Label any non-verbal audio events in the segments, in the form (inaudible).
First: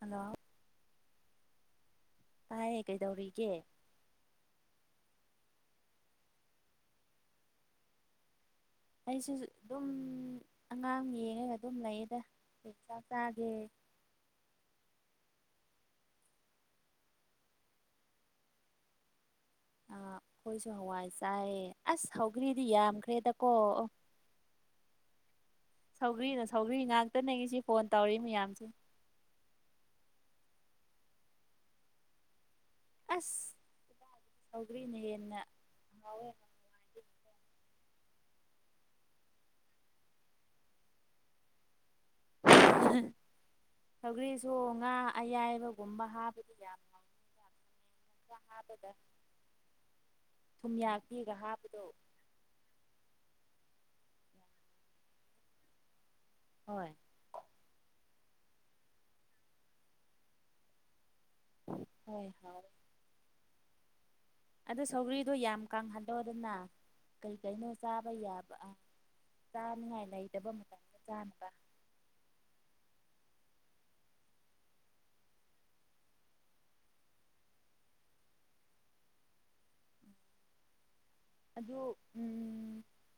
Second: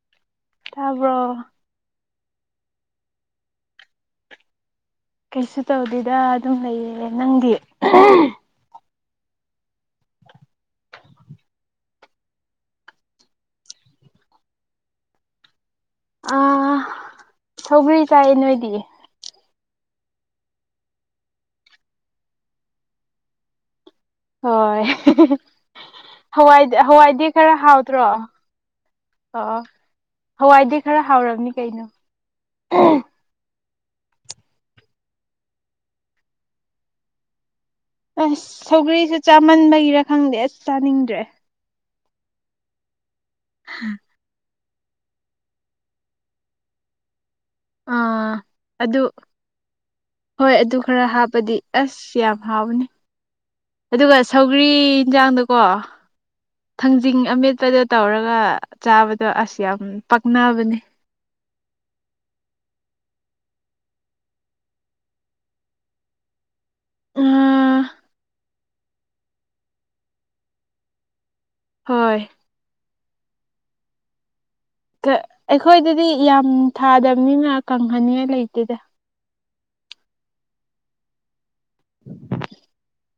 Hello ꯇꯥꯕ꯭ꯔꯣ ꯇꯥꯏ ꯀꯩꯗꯧꯔꯤꯒꯦ ꯀꯩꯁꯨ ꯇꯧꯗꯦꯗ ꯑꯗꯨꯝ ꯂꯩꯌꯦ ꯅꯪꯗꯤ ꯑꯩꯁꯨ ꯑꯗꯨꯝ ꯑꯉꯥꯡ ꯌꯦꯡꯉꯒ ꯑꯗꯨꯝ ꯂꯩꯌꯦꯗ ꯆꯥꯛ ꯆꯒꯦ ꯑ ꯁꯧꯒ꯭ꯔꯤ ꯆꯥꯏ ꯅꯣꯏꯗꯤ ꯑ ꯑꯩꯈꯣꯏꯁꯨ ꯍꯋꯥꯏ ꯆꯥꯏ ꯑꯁ ꯁꯧꯒ꯭ꯔꯤꯗꯤ ꯌꯥꯝꯈ꯭ꯔꯦꯗꯀꯣ ꯍꯣꯏ ꯁꯧꯒ꯭ꯔꯤꯅꯣ ꯍꯋꯥꯏꯗꯤ ꯁꯧꯒ꯭ꯔꯤ ꯍꯋꯥꯏꯗꯤ ꯈꯔ ꯉꯥꯛꯇꯅꯦꯁꯤ ꯐꯣꯟ ꯍꯥꯎꯇ꯭ꯔꯣ ꯇꯧꯔꯤ ꯃꯌꯥꯝꯁꯦ ꯑꯣ ꯍꯋꯥꯏꯗꯤ ꯈꯔ ꯍꯥꯎꯔꯝꯅꯤ ꯀꯩꯅꯣ ꯑꯁ ꯁꯧꯒ꯭ꯔꯤꯅ ꯍꯦꯟꯅ ꯍꯥꯎꯋꯦ ꯑꯁ ꯁꯧꯒ꯭ꯔꯤꯁꯨ ꯆꯥꯃꯟꯕꯩꯔ ꯈꯪꯗꯦ ꯑꯁ ꯆꯥꯅꯤꯡꯗ꯭ꯔꯦ ꯍ ꯁꯥꯎꯒ꯭ꯔꯤꯁꯨ ꯆꯣ ꯉꯥ ꯑꯌꯥꯏꯕꯒꯨꯝꯕ ꯍꯥꯕꯗꯤ ꯌꯥꯝ ꯍꯥꯎꯋꯤ ꯑꯥ ꯑꯗꯨ ꯍꯣꯏ ꯑꯗꯨ ꯈꯔ ꯊꯨꯝꯌꯥꯛꯄꯤꯒ ꯍꯥꯞꯄꯗꯤ ꯍꯥꯞꯄꯗꯣ ꯑꯁ ꯌꯥꯝ ꯍꯥꯎꯅꯤ ꯑꯗꯨꯒ ꯁꯧꯒ꯭ꯔꯤ ꯌꯦꯟꯖꯥꯡꯗꯀꯣ ꯍꯣꯏ ꯊꯥꯡꯖꯤꯡ ꯑꯃꯦꯠꯄꯗ ꯇꯧꯔ ꯈꯔ ꯆꯥꯕꯗꯣ ꯑꯁ ꯌꯥꯝ ꯄꯛꯅꯕꯅꯦ ꯍꯣꯏ ꯍꯣꯏ ꯑꯗꯨ ꯁꯧꯒ꯭ꯔꯤꯗꯣ ꯌꯥꯝ ꯀ ꯀꯥꯡꯍꯟꯂꯣꯗꯅ ꯑ ꯀꯔꯤ ꯀꯩꯅꯣ ꯆꯥꯕ ꯌꯥꯕ ꯑ ꯆꯥꯅꯤꯡꯉꯥꯏ ꯂꯩꯇꯕ ꯃꯇꯝꯗ ꯆꯥꯅꯕ ꯍꯣꯏ ꯑꯩꯈꯣꯏꯗꯗꯤ ꯌꯥꯝ ꯊꯥꯗꯕꯅꯤꯅ ꯀꯪꯍꯟꯅꯤꯡꯉꯥꯏ ꯂꯩꯇꯦꯗ ꯑꯗꯨꯗ ꯎꯝ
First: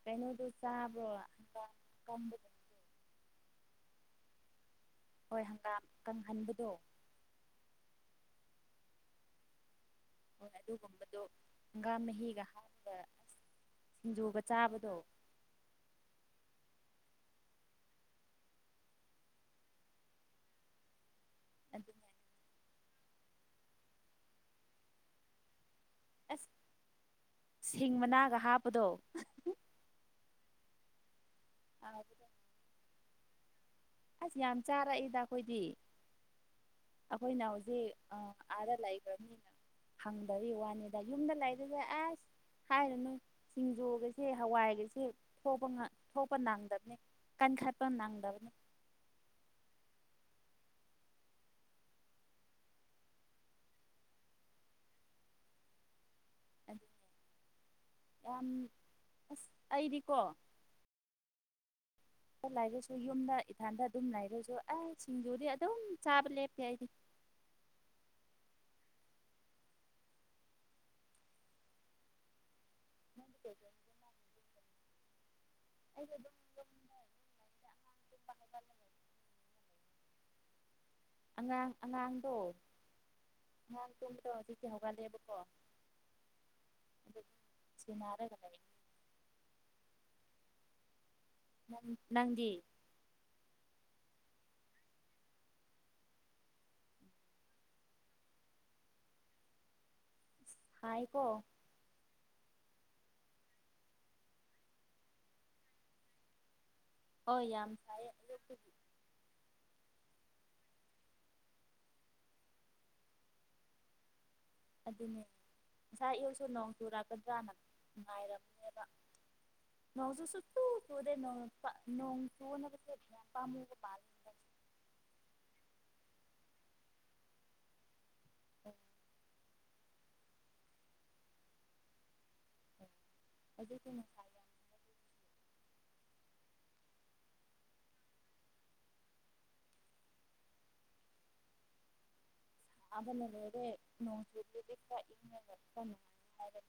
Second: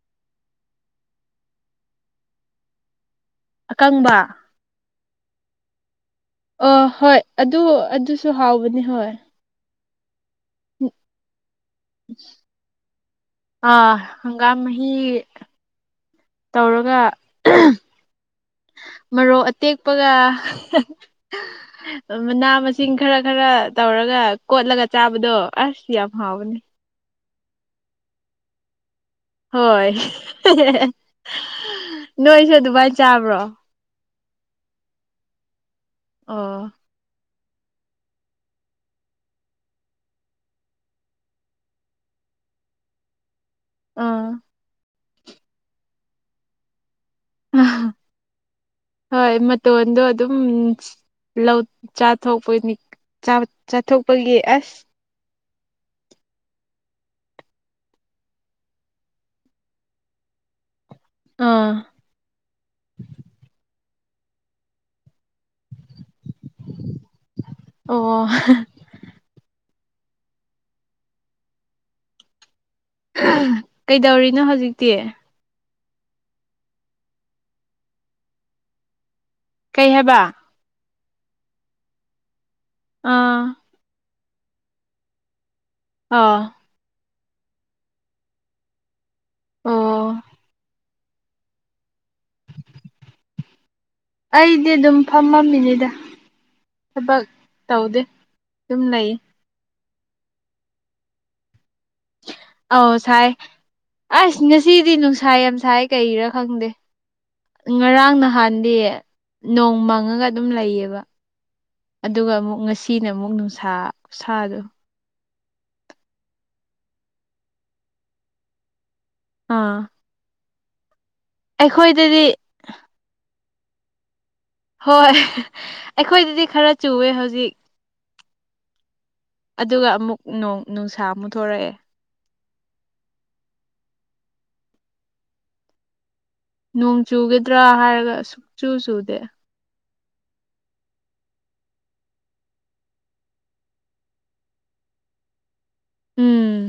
ꯀꯩꯅꯣ ꯑꯗꯨ ꯆꯕ ꯀ ꯑꯀꯪꯕ ꯍꯣꯏ ꯍꯪꯒꯥꯝ ꯑ ꯀꯪꯍꯟꯕꯗꯣ ꯍꯣꯏ ꯑꯗꯨ ꯑꯗꯨꯁꯨ ꯍꯥꯎꯕꯅꯤ ꯍꯣꯏ ꯍꯣꯏ ꯑꯗꯨꯒꯨꯝꯕꯗꯨ ꯍꯪꯒꯥꯝ ꯃꯍꯤꯒ ꯍꯥꯠꯄ ꯑ ꯍꯪꯒꯥꯝꯍꯤ ꯇꯧꯔꯒ ꯃꯔꯣꯛ ꯑꯇꯦꯛꯄꯒ ꯑꯗꯨꯅꯦ ꯃꯅꯥ ꯃꯁꯤꯡ ꯈꯔ ꯈꯔ ꯇꯧꯔꯒ ꯀꯣꯠꯂꯒ ꯆꯥꯕꯗꯣ ꯑꯁ ꯄꯌꯥ ꯑꯁ ꯐꯥꯎꯕꯅꯤ ꯁꯤꯡ ꯃꯅꯥꯒ ꯍꯥꯞꯄꯗꯣ ꯍꯣꯏ ꯅꯣꯏꯁꯨ ꯑꯗꯨꯃꯏꯅ ꯆꯥꯕ꯭ꯔꯣ ꯑꯁ ꯌꯥꯝ ꯆꯥꯔꯛꯏꯗ ꯑꯩꯈꯣꯏꯗꯤ ꯑꯥ ꯑꯩꯈꯣꯏꯅ ꯍꯧꯖꯤꯛ ꯑꯥꯗ ꯂꯩꯈ꯭ꯔꯕꯅꯤꯅ ꯍꯪꯗꯕꯤ ꯋꯥꯅꯤꯗ ꯌꯨꯝꯗꯂ ꯍꯥꯏꯗꯗ ꯑꯁ ꯍꯥꯏꯔꯅ ꯑꯥ ꯁꯤꯡꯖꯨꯒꯩꯁꯦ ꯍꯋꯥꯏꯒꯩꯁꯦ ꯊꯣꯛꯄ ꯅꯪꯗꯕꯅꯦ ꯀꯟ ꯈꯥꯔꯄꯝ ꯅꯅꯥꯗꯕꯅꯤ ꯍꯣꯏ ꯃꯇꯣꯟꯗꯣ ꯑꯗꯨꯝ ꯂꯧ ꯆꯥꯊꯣꯛꯄꯅꯤ ꯆꯥꯊꯣꯛꯄꯒꯤ ꯑꯁ ꯑꯗꯨ ꯌꯥꯝ ꯑꯁ ꯑꯩꯔꯤꯀꯣ ꯑꯥ ꯂꯥꯏꯔꯁꯨ ꯌꯨꯝꯗ ꯏꯊꯥꯟꯗ ꯑꯗꯨꯝ ꯂꯥꯏꯔꯁꯨ ꯑ ꯁꯤꯡꯖꯨꯔꯤ ꯑꯗꯨꯝ ꯆꯥꯕ ꯂꯦꯇꯌꯥꯏꯗꯤ ꯑꯣ ꯑꯩꯗꯤ ꯀꯩꯗꯧꯔꯤꯅꯣ ꯍꯧꯖꯤꯛꯇꯤ (inaudible) ꯀꯩ ꯍꯥꯏꯕ ꯑꯉꯥꯡ ꯑꯉꯥꯡꯗꯣ ꯑꯥ ꯁꯨꯝ ꯇꯣ ꯆꯁꯦ ꯍꯒꯜꯂꯦꯕꯣꯀꯣ ꯑꯥ ꯁꯨꯃꯔꯦ ꯀꯂꯒ ꯑꯣ ꯅ ꯑꯩꯗꯤ ꯑꯗꯨꯝ ꯐꯝꯃꯝꯃꯤꯅꯤꯗ ꯊꯕꯛ ꯇꯧꯗꯦ ꯑꯗꯨꯝ ꯂꯩꯌꯦ ꯍ ꯏꯀꯣ ꯑ ꯁꯥꯏ ꯑꯁ ꯉꯁꯤꯗꯤ ꯅꯨꯡꯁꯥ ꯌꯥꯝ ꯁꯥꯏ ꯀꯩꯔꯥ ꯈꯪꯗꯦ ꯍꯣꯏ ꯌꯥꯝ ꯁꯥꯏꯌꯦ ꯉꯔꯥꯡ ꯑꯌꯨꯛꯇꯒꯤ ꯅꯍꯥꯟꯗꯤ ꯅꯣꯡꯃꯪ ꯆꯪꯉꯒ ꯑꯗꯨꯝ ꯂꯩꯌꯦꯕ ꯑꯗꯨꯒ ꯑꯃꯨꯛ ꯉꯁꯤꯅ ꯑꯃꯨꯛ ꯅꯨꯡꯁꯥ ꯁꯥꯗ ꯑꯗꯨꯅꯦ ꯉꯁꯥꯏ ꯏꯨꯁꯨ ꯅꯣꯡ ꯆꯨꯔꯛꯀꯗ꯭ꯔꯥꯅꯅꯨꯡꯉꯥꯏꯔꯕꯅꯦꯕ ꯑꯥ ꯉꯖꯁꯨ ꯑꯩꯈꯣꯏꯗꯗꯤ ꯇꯗꯣꯡꯣꯡ ꯇꯨꯅꯄꯥ ꯄ ꯍꯣꯏ ꯑꯩꯈꯣꯏꯗꯗꯤ ꯈꯔ ꯆꯨꯋꯦ ꯍꯧꯖꯤꯛ ꯑꯗꯨꯒ ꯑꯃꯨꯛꯣꯡ ꯅꯨꯡꯁꯥ ꯑꯃꯨꯛ ꯊꯣꯔꯛꯑꯦ ꯑꯗꯨꯗꯤ ꯉꯅꯨꯡꯉꯥꯏ ꯌꯥꯝ ꯅꯣꯡ ꯆꯨꯒꯗ꯭ꯔꯥ ꯍꯥꯏꯔꯒ ꯁꯨꯛ ꯆꯨ ꯆꯨꯗꯦ ꯑꯗꯅꯔꯣꯡ ꯆ ꯎꯝ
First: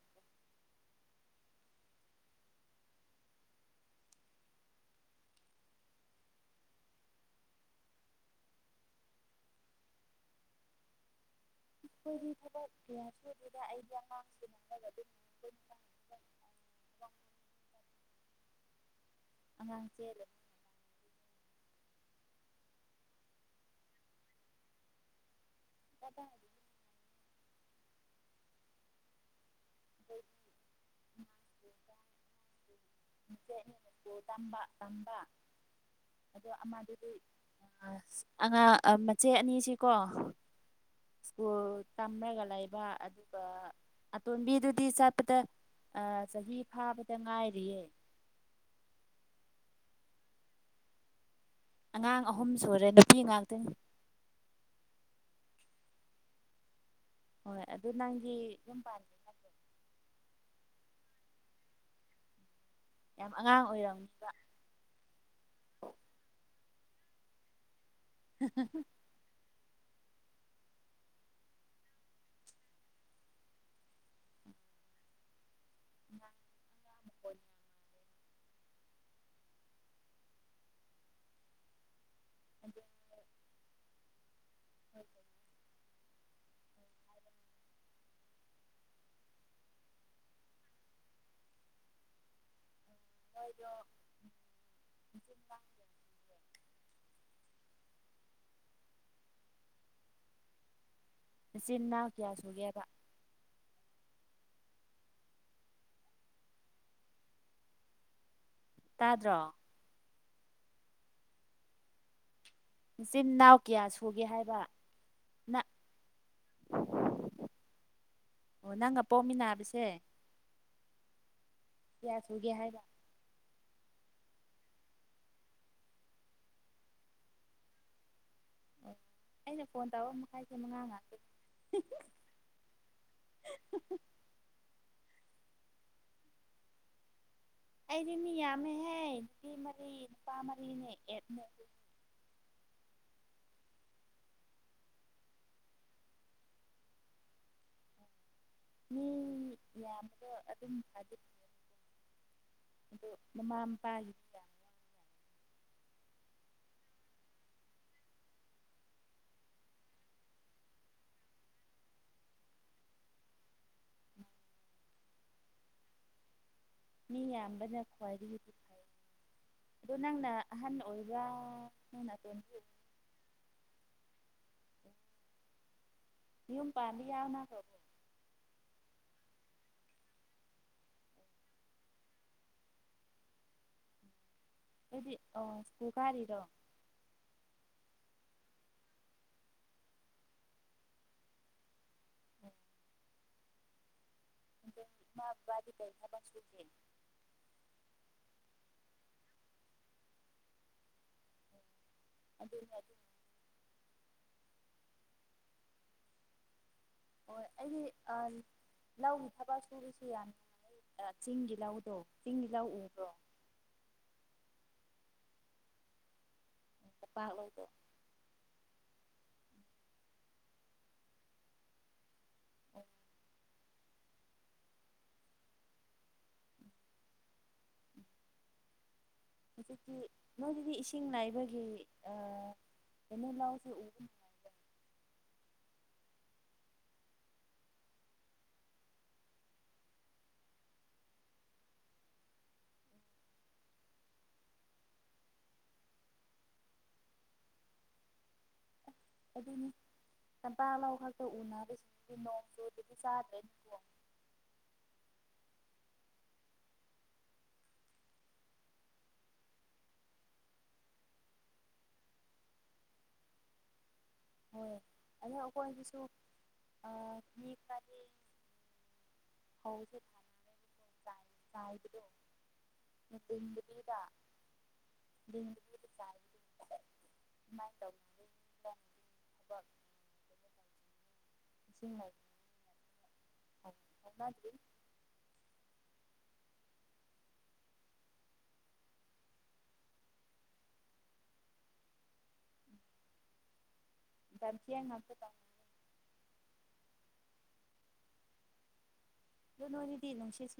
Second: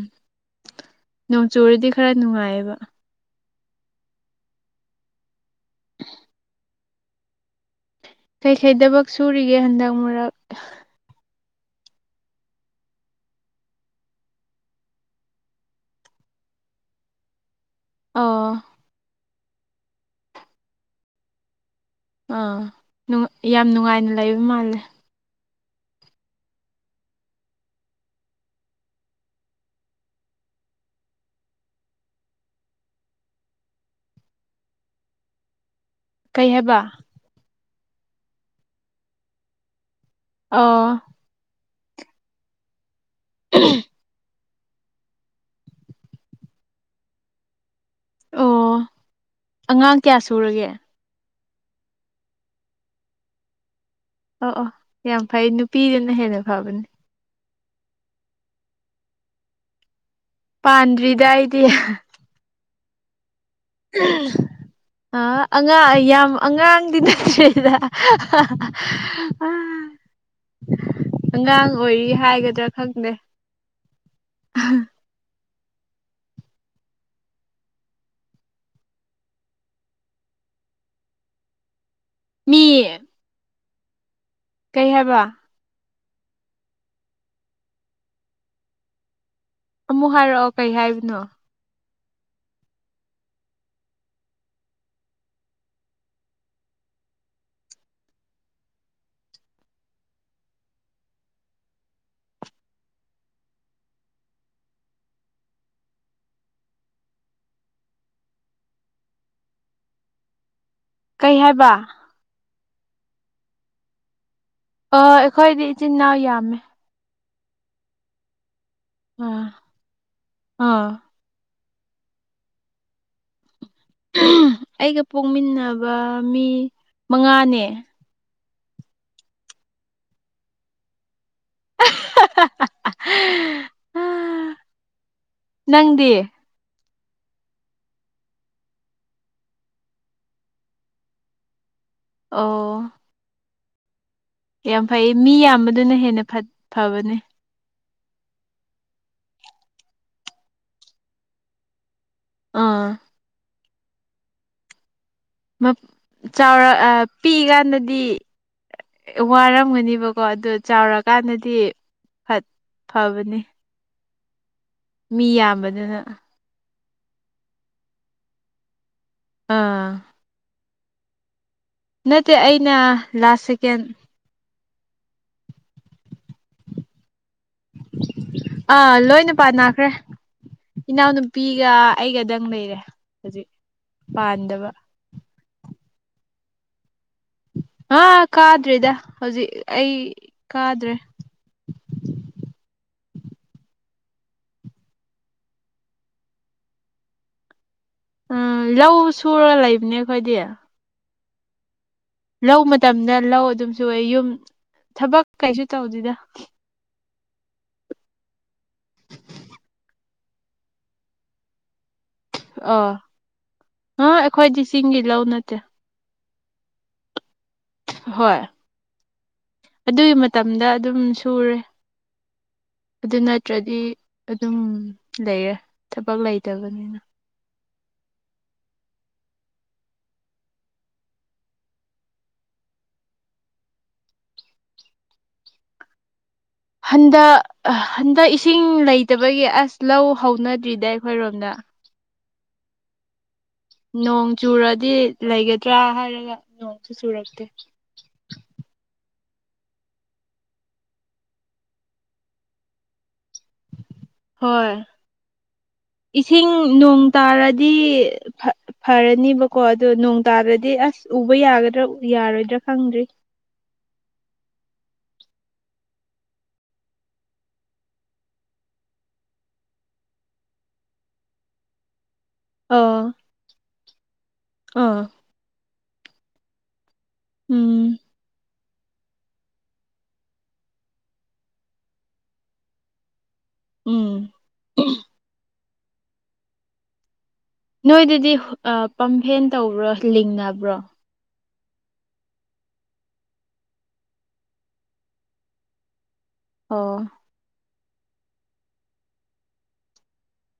ꯅꯣꯡꯆꯨꯨꯔꯗꯤ ꯈꯔ ꯅꯨꯡꯉꯥꯏꯌꯦꯕ (inaudible) ꯀꯩꯀꯩꯗꯕꯛ ꯁꯨꯔꯤꯒꯦ ꯍꯟꯗꯛ ꯃꯔꯛ ꯑꯩꯈꯣꯏꯒꯤ ꯊꯕꯛ ꯀꯌꯥ ꯁꯨꯗꯨꯒ ꯑꯩꯒꯤ ꯑꯉꯥꯡꯁꯨ ꯅꯅꯕ ꯑꯗꯨ ꯇ꯫ ꯑꯥ ꯑꯉꯥꯡ ꯆꯦꯜ ꯑꯥ ꯌꯥꯝ ꯅꯨꯡꯉꯥꯏꯅ ꯂꯩꯕ ꯃꯥꯜꯂꯦ ꯀꯠꯇꯗꯤꯗꯤ ꯎꯝ ꯆꯠ ꯌꯦꯨꯄ ꯇꯥꯡꯥꯛ ꯇꯝꯥ ꯑꯗꯣ ꯀꯩ ꯍꯥꯏꯕ ꯑꯃꯗꯨꯗꯤ ꯑꯉꯥꯡ ꯃꯆꯦ ꯑꯅꯤꯁꯤꯀꯣ ꯑꯥ ꯇꯝꯂꯒ ꯂꯩꯕ ꯑꯗꯨꯒ ꯑꯇꯣꯝꯕꯤꯗꯨ ꯇꯤ ꯆꯠꯄꯗ ꯑ ꯆꯍꯤ ꯐꯥꯕꯗ ꯉꯥꯏꯔꯤꯌꯦ ꯑꯣ ꯑꯉꯥꯡ ꯀꯌꯥ ꯁꯨꯔꯒꯦ ꯑꯉꯥꯡ ꯑꯍꯨꯝ ꯁꯨꯔꯦ ꯅꯨꯄꯤ ꯉꯥꯛꯇ ꯑꯣ ꯑꯣ ꯌꯥꯝ ꯐꯩ ꯅꯨꯄꯤꯗꯅ ꯍꯦꯟꯅ ꯐꯕꯅꯤ ꯍꯣꯏ ꯑꯗꯨ ꯅꯪꯒꯤ ꯌꯨꯝ ꯄꯥꯒꯦ ꯄꯥꯟꯗ꯭ꯔꯤꯗꯥꯏꯗꯤ ꯌꯥꯝ ꯑꯉꯥꯡ ꯑꯣꯏꯔꯝꯅꯤꯕ ꯑ ꯑꯉꯥꯡ ꯌꯥꯝ ꯑꯉꯥꯡꯗꯤ ꯅꯠꯇ꯭ꯔꯦꯗ ꯎꯝ ꯑꯉꯥꯡ ꯑꯣꯏꯔꯤ ꯍꯥꯏꯒꯗ꯭ꯔꯥ ꯈꯪꯗꯦ ꯑ (inaudible) ꯃꯤ ꯀꯩ ꯍꯥꯏꯕ ꯑꯃꯨꯛ ꯍꯥꯏꯔꯛꯑꯣ ꯀꯩ ꯍꯥꯏꯕꯅꯣ ꯍꯣꯏꯗꯣ ꯆꯤꯟꯅꯥ ꯀꯌꯥꯁꯒꯦꯔ ꯇꯥꯗ꯭ꯔꯣ ꯀꯩ ꯍꯥꯏꯕ ꯏꯆꯤꯟ ꯏꯅꯥꯎ ꯀꯌꯥ ꯁꯨꯒꯦ ꯍꯥꯏꯕ ꯑ ꯑꯩꯈꯣꯏꯗꯤ ꯅꯪ ꯏꯆꯤꯟ ꯏꯅꯥꯎ ꯌꯥꯝꯃꯦ ꯑꯣ ꯅꯪꯒ ꯑꯥ ꯄꯣꯛꯃꯤꯟꯅꯕꯁꯦ ꯑꯥ ꯀꯌꯥ ꯁꯨꯒꯦ ꯍꯥꯏꯕ ꯑꯩꯒ ꯄꯣꯛꯃꯤꯟꯅꯕ ꯃꯤ ꯃꯉꯥꯅꯦ ꯑꯣ ꯑꯩꯅ ꯐꯣꯟ ꯇꯥꯔ ꯃꯈꯥꯏꯁꯦ ꯃꯉꯥ ꯉꯥꯛꯇ ꯎꯝ ꯅꯪꯗꯦ ꯑꯩꯗꯤ ꯃꯤ ꯌꯥꯝꯃꯦꯍꯦ ꯅꯨꯄꯤ ꯃꯔꯤ ꯅꯨꯄꯥ ꯃꯔꯤꯅꯦ ꯑꯦꯠꯃꯦ ꯑꯣ ꯌꯥꯝ ꯐꯩ ꯃꯤ ꯌꯥꯝꯕꯗꯨꯅ ꯍꯦꯟꯅ ꯐꯕꯅꯦ ꯃꯤ ꯌꯥꯗ ꯑꯗꯨꯝ ꯑ ꯑꯥ ꯃꯃꯥ ꯃꯄꯥꯒꯤꯗꯤ ꯆꯥꯎꯔ ꯄꯤꯛꯏꯀꯥꯟꯗꯗꯤ ꯋꯥꯔꯝꯒꯅꯦꯕꯀꯣ ꯑꯗꯨ ꯆꯥꯎꯔꯀꯥꯟꯗꯗꯤ ꯐꯠ ꯐꯕꯅꯤ ꯃꯤ ꯌꯥꯝꯕꯗꯨꯅ ꯃꯤ ꯌꯥꯝꯕꯅ ꯈ꯭ꯋꯥꯏꯗꯒꯤꯗꯤ ꯐꯩ ꯑꯥ ꯑꯗꯣ ꯅꯪꯅ ꯑꯍꯟ ꯑꯣꯏꯕ ꯅꯠꯇꯦ ꯑꯩꯅ ꯂꯥꯁ ꯁꯦꯀꯦꯟ ꯌ ꯄꯥꯕꯤ ꯌꯥꯎꯅ ꯑꯥ ꯂꯣꯏꯅ ꯄꯥꯟ ꯅꯥꯈ꯭ꯔꯦ ꯏꯅꯥꯎꯅꯨꯄꯤꯒ ꯑꯩꯒꯗꯪ ꯂꯩꯔꯦ ꯍꯧꯖꯤꯛ ꯄꯥꯟꯗꯕ ꯑꯩꯗꯤ ꯑꯣ ꯁꯨꯒꯥꯥꯔꯤꯗꯣ ꯍꯥꯥ ꯀꯥꯗ꯭ꯔꯤꯗ ꯍꯧꯖꯤꯛ ꯑꯩ ꯀꯥꯗ꯭ꯔꯦ ꯦ ꯎꯝ ꯂꯧ ꯁꯨꯔꯒ ꯂꯩꯕꯅꯦ ꯑꯩꯈꯣꯏꯗꯤ ꯂꯧ ꯑꯗꯨꯅꯦ ꯑꯗꯨ ꯃꯇꯝꯗ ꯂꯧ ꯑꯗꯨꯝꯁꯨ ꯑꯣꯏ ꯌꯨꯝ ꯊꯕꯛ ꯀꯩꯁꯨ ꯇꯧꯗꯣꯏꯗ ꯍꯣꯏ ꯑꯩꯗꯤ ꯂꯧꯒꯤ ꯊꯕꯛ ꯁꯨꯔꯤꯁꯨ ꯌꯥꯝ ꯅꯨꯡꯉꯥꯏ ꯆꯤꯡꯒꯤ ꯂꯧꯗ ꯑꯥ ꯑ ꯑꯩꯈꯣꯏꯗꯤ ꯆꯁꯤꯡꯒꯤ ꯂꯧ ꯅꯠꯇꯦ ꯑꯣꯏ ꯍꯣꯏ ꯑꯗꯨꯒꯤ ꯃꯇꯝꯗ ꯑꯗꯨꯝ ꯁꯨꯔꯦ ꯑꯣ ꯑꯗꯨ ꯅꯠꯇ꯭ꯔꯗꯤ ꯑꯗꯨꯝ ꯂꯩꯔꯦ ꯊꯕꯛ ꯂꯩꯇꯕꯅꯤꯅ ꯍꯧꯖꯤꯛꯇꯤ ꯃꯣꯏꯗꯗꯤ ꯏꯁꯤꯡ ꯅꯩ ꯑꯥ ꯀꯩꯅꯤ ꯂꯥꯎꯁꯦ ꯎꯕ ꯍꯟꯗ ꯑ ꯍꯟꯗꯛ ꯏꯁꯤꯡ ꯂꯩꯇꯕꯒꯤ ꯑꯁ ꯂꯧ ꯍꯧꯅꯗ꯭ꯔꯤꯗ ꯑꯩꯈꯣꯏꯔꯣꯝꯗ ꯅꯣꯡ ꯆꯨꯔꯗꯤ ꯂꯩꯒꯗ꯭ꯔꯥ ꯍꯥꯏꯔꯒ ꯅꯣꯡꯁꯨ ꯆꯨꯔꯛꯇꯦ ꯑꯥ ꯑꯗꯨꯅꯤ ꯆꯝꯄ ꯂꯧ ꯈꯛꯇ ꯎꯅꯔꯦ ꯖꯤꯛꯇꯤ ꯅꯣꯡ ꯆꯨꯗꯔꯗꯤ ꯆꯥꯗ꯭ꯔꯦ ꯍꯣꯏ (inaudible) ꯏꯁꯤꯡ ꯅꯣꯡ ꯇꯥꯔꯗꯤ ꯐ ꯐꯔꯅꯤꯕꯀꯣ ꯑꯗꯣ ꯅꯣꯡ ꯇꯥꯗꯔꯗꯤ ꯑꯁ ꯎꯕ ꯌꯥꯒꯗ꯭ꯔꯥ ꯎ ꯌꯥꯔꯣꯏꯗ꯭ꯔꯥ ꯈꯪꯗ꯭ꯔꯤ ꯍꯣꯏ ꯑꯗꯣ ꯑꯈꯣꯏꯒꯤꯁꯨ ꯑꯥ ꯃꯤ ꯈꯔꯗꯤ ꯑꯥ ꯑꯥ ꯍꯣ (inaudible) (inaudible) ꯎꯝ ꯇ (inaudible) ꯗꯤ (inaudible) ꯎꯝ ꯅꯣꯏꯗꯗꯤ ꯍꯨ ꯑꯥ ꯄꯥꯝꯐꯦꯟ ꯇꯧꯕ꯭ꯔꯣ ꯂꯤꯡꯅꯕ꯭ꯔꯣ ꯕꯝꯁꯦꯟ ꯉꯥꯛꯇ ꯇꯧꯅ ꯑꯣ ꯑꯗꯨ ꯅꯣꯌꯗꯗꯤ ꯅꯨꯡꯁꯤ ꯁ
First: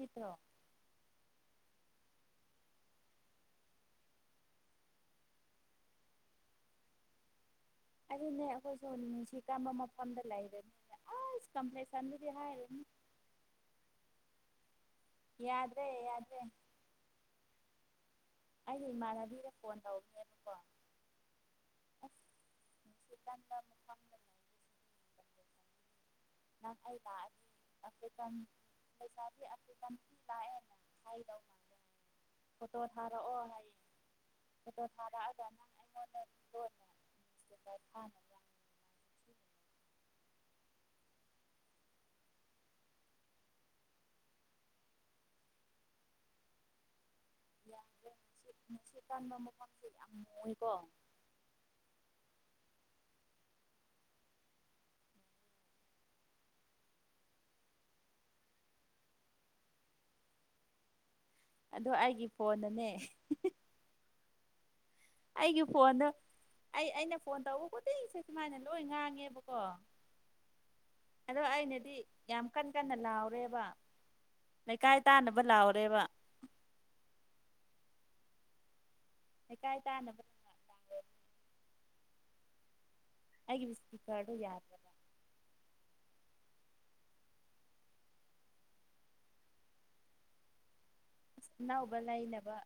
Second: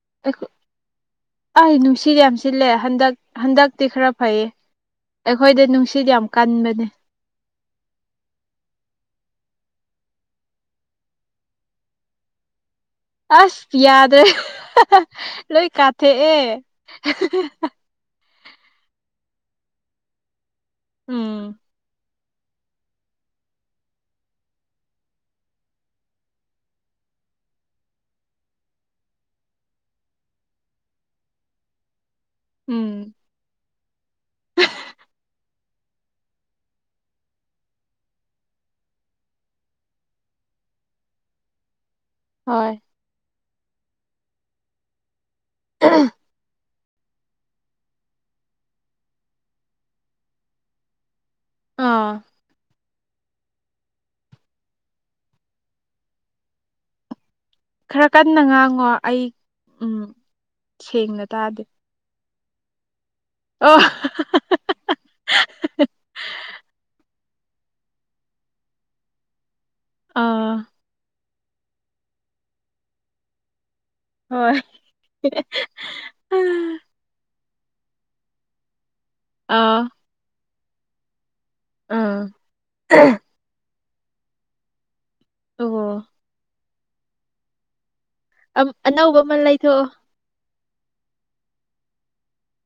ꯍꯨ ꯅꯨꯡꯁꯤ ꯌꯥꯝ ꯁꯤꯂꯦ ꯍꯟꯗꯛ ꯍꯟꯗꯛꯇꯤ ꯈꯔ ꯐꯩꯌꯦ ꯑꯈꯣꯏꯗ ꯅꯨꯡꯁꯤꯠ ꯌꯥꯝ ꯀꯟꯕꯅꯦ ꯑꯗꯨꯅꯦ ꯑꯈꯣꯏꯁꯨ ꯅꯨꯡꯁꯤ ꯀꯝꯕ ꯃꯐꯝꯗ ꯂꯩꯕꯅꯤꯅ ꯑꯁ ꯀꯝꯄꯂꯦꯛꯁꯟ ꯍꯥꯏꯔꯨꯅꯨ ꯑꯁ ꯌꯥꯗ꯭ꯔꯦ ꯂꯣꯏ ꯌꯥꯗ꯭ꯔꯦ ꯌꯥꯗ꯭ꯔꯦ ꯀꯥꯊꯦꯛꯑꯦ ꯑꯩꯗꯤ ꯏꯃꯥꯟꯅꯕꯤꯗ ꯐꯣꯟ ꯇꯧꯕꯅꯦꯕꯀꯣ ꯎꯝ (inaudible) ꯑ ꯍꯥꯏ (inaudible) ꯁꯥ ꯂ (inaudible) ꯐꯣꯇꯣ ꯎꯝ ꯊꯥꯔꯛꯑꯣ ꯍꯥꯏꯌꯦ ꯐꯣꯇꯣ ꯊꯔꯛꯑꯒ ꯅꯪ ꯑꯩꯉꯣꯟꯗ ꯂꯣꯟꯅ (inaudible) ꯍꯣꯏ ꯑ ꯌꯥꯝ ꯅꯨꯡꯁꯤꯠ ꯅꯨꯡꯁꯤꯠ ꯀꯟꯕ ꯃꯐꯝꯁꯤ ꯌꯥꯝ ꯃꯨꯏꯀꯣ ꯑꯥ ꯈꯔ ꯀꯟꯅ ꯉꯥꯡꯉꯣ ꯑꯩ ꯎꯝ ꯁꯦꯡꯅ ꯑꯗꯣ ꯑꯩꯒꯤ ꯐꯣꯟꯅꯅꯦ ꯑꯍꯦ ꯑꯍꯥ ꯍꯥ ꯍꯥ ꯍꯥ ꯑꯩꯒꯤ ꯐꯣꯟꯗ ꯑꯩ ꯑꯩꯅ ꯐꯣꯟ ꯇꯧꯕ ꯈꯨꯗꯤꯡꯁꯦ ꯁꯨꯃꯥꯏꯅ ꯂꯣꯏ ꯉꯥꯡꯉꯦꯕꯀꯣ ꯑꯥ ꯑꯗꯣ ꯑꯩꯅꯗꯤ ꯌꯥꯝ ꯀꯟ ꯀꯟꯅ ꯂꯥꯎꯔꯦꯕ ꯍꯣꯏ ꯂꯩꯀꯥꯏ ꯇꯥꯅꯕ ꯂꯥꯎꯔꯦꯕ ꯂꯩꯀꯥꯏ ꯑꯥ ꯇꯥꯅꯕ ꯊꯕꯛ ꯑꯥ ꯑꯝ ꯑꯩꯒꯤ ꯋꯨꯏꯁꯄꯤꯀꯥꯔꯗꯣ ꯌꯥꯗꯔꯕ ꯑꯣ ꯑꯝ ꯑꯅꯧꯕꯃ ꯂꯩꯊꯣꯛꯑꯣ ꯑꯅꯧꯕ ꯂꯩꯅꯕ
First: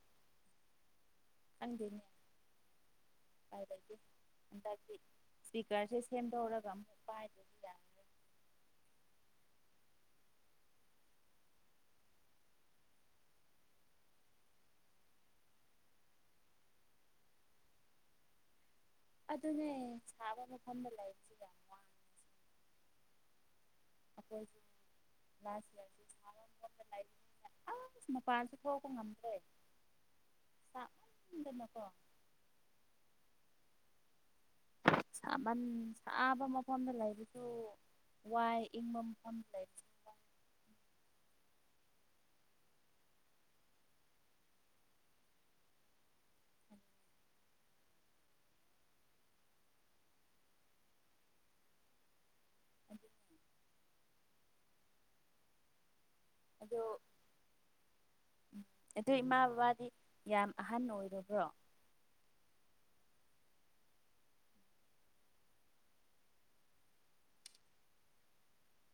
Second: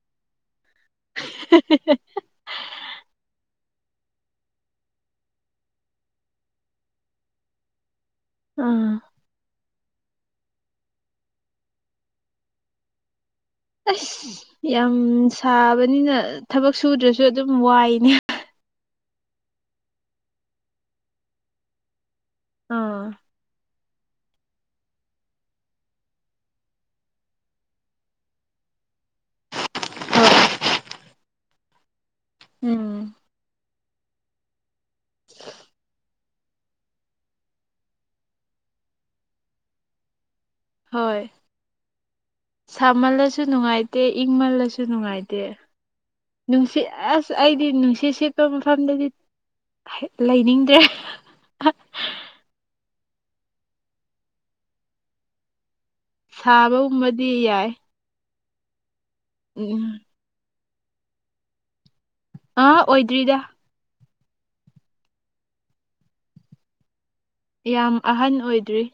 (inaudible) ꯍꯟꯗꯤ ꯏꯁꯄꯤꯀꯔꯁꯦ ꯁꯦꯝꯗꯧꯔꯒ ꯑꯃꯨꯛ ꯄꯥꯏꯕꯁꯨ ꯌꯥ꯭ꯔꯦ ꯑꯥ ꯑꯁ ꯌꯥꯝ ꯁꯥꯕꯅꯤꯅ ꯊꯕꯛ ꯁꯨꯗ꯭ꯔꯁꯨ ꯑꯗꯨꯝ ꯋꯥꯏꯅꯦ ꯑꯗꯨꯅꯦ ꯁꯥꯕ ꯃꯐꯝꯗ ꯂꯩꯁꯤ ꯌꯥꯝ ꯑꯣ (inaudible) ꯑꯆꯅꯣꯄꯥꯖꯕꯣ ꯀ ꯉꯝ ꯂꯩ ꯍꯣꯏ ꯆꯗꯅꯀꯣ ꯎꯝ ꯁꯥꯕꯟ ꯁꯥꯕ ꯃꯐꯝꯗ ꯂꯩꯕꯁꯨ ꯋꯥꯏ ꯏꯪꯃꯝꯂ ꯍꯣꯏ ꯁꯥꯃꯜꯂꯁꯨ ꯅꯨꯡꯉꯥꯏꯇꯦ ꯏꯪꯃꯜꯂꯁꯨ ꯅꯨꯡꯉꯥꯏꯇꯦ ꯅꯨꯡꯁꯤꯠ ꯑꯁ ꯑꯩꯗꯤ ꯅꯨꯡꯁꯤꯠ ꯁꯦꯠꯄ ꯃꯐꯝꯗꯗꯤ ꯂꯩꯅꯤꯡꯗ꯭ꯔꯦ ꯁꯥꯕꯒꯨꯝꯕꯗꯤ ꯌꯥꯏ ꯎꯝ ꯑꯗꯨ ꯏꯃꯥ ꯎꯝ ꯕꯥꯗꯤ ꯌꯥꯝ ꯑꯍꯟ ꯑꯣꯏꯔꯕ꯭ꯔꯣ ꯑꯥ ꯑꯣꯏꯣꯏꯗ꯭ꯔꯤꯗ ꯌꯥꯝ ꯑꯍꯟ ꯑꯣꯏꯗ꯭ꯔꯤ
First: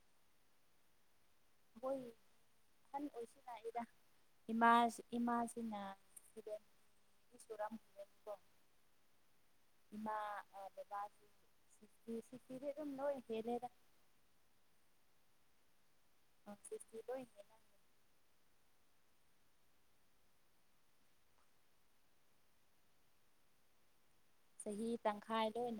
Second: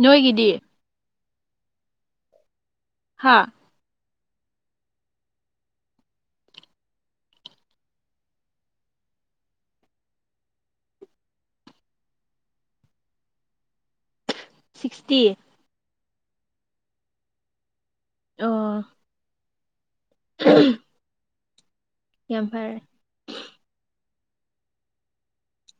ꯅꯣꯏꯒꯤꯗꯤ ꯍꯣꯏ ꯈꯅꯤ ꯍꯥ ꯑꯣꯏꯁꯤ ꯂꯥꯛꯕ ꯏꯃꯥꯁꯤꯅ ꯁꯨꯔ ꯑ ꯁꯤꯛꯇꯗꯤ ꯑꯗꯨꯝ ꯂꯣꯏꯒꯦꯂꯦꯗ ꯁꯤꯛꯁꯇꯤ ꯑꯣ ꯁꯔꯤꯇꯗ ꯑ (inaudible) ꯌꯥꯝ ꯐꯔꯦ ꯆꯍꯤ ꯇꯪꯈꯥꯏ ꯂꯣꯏ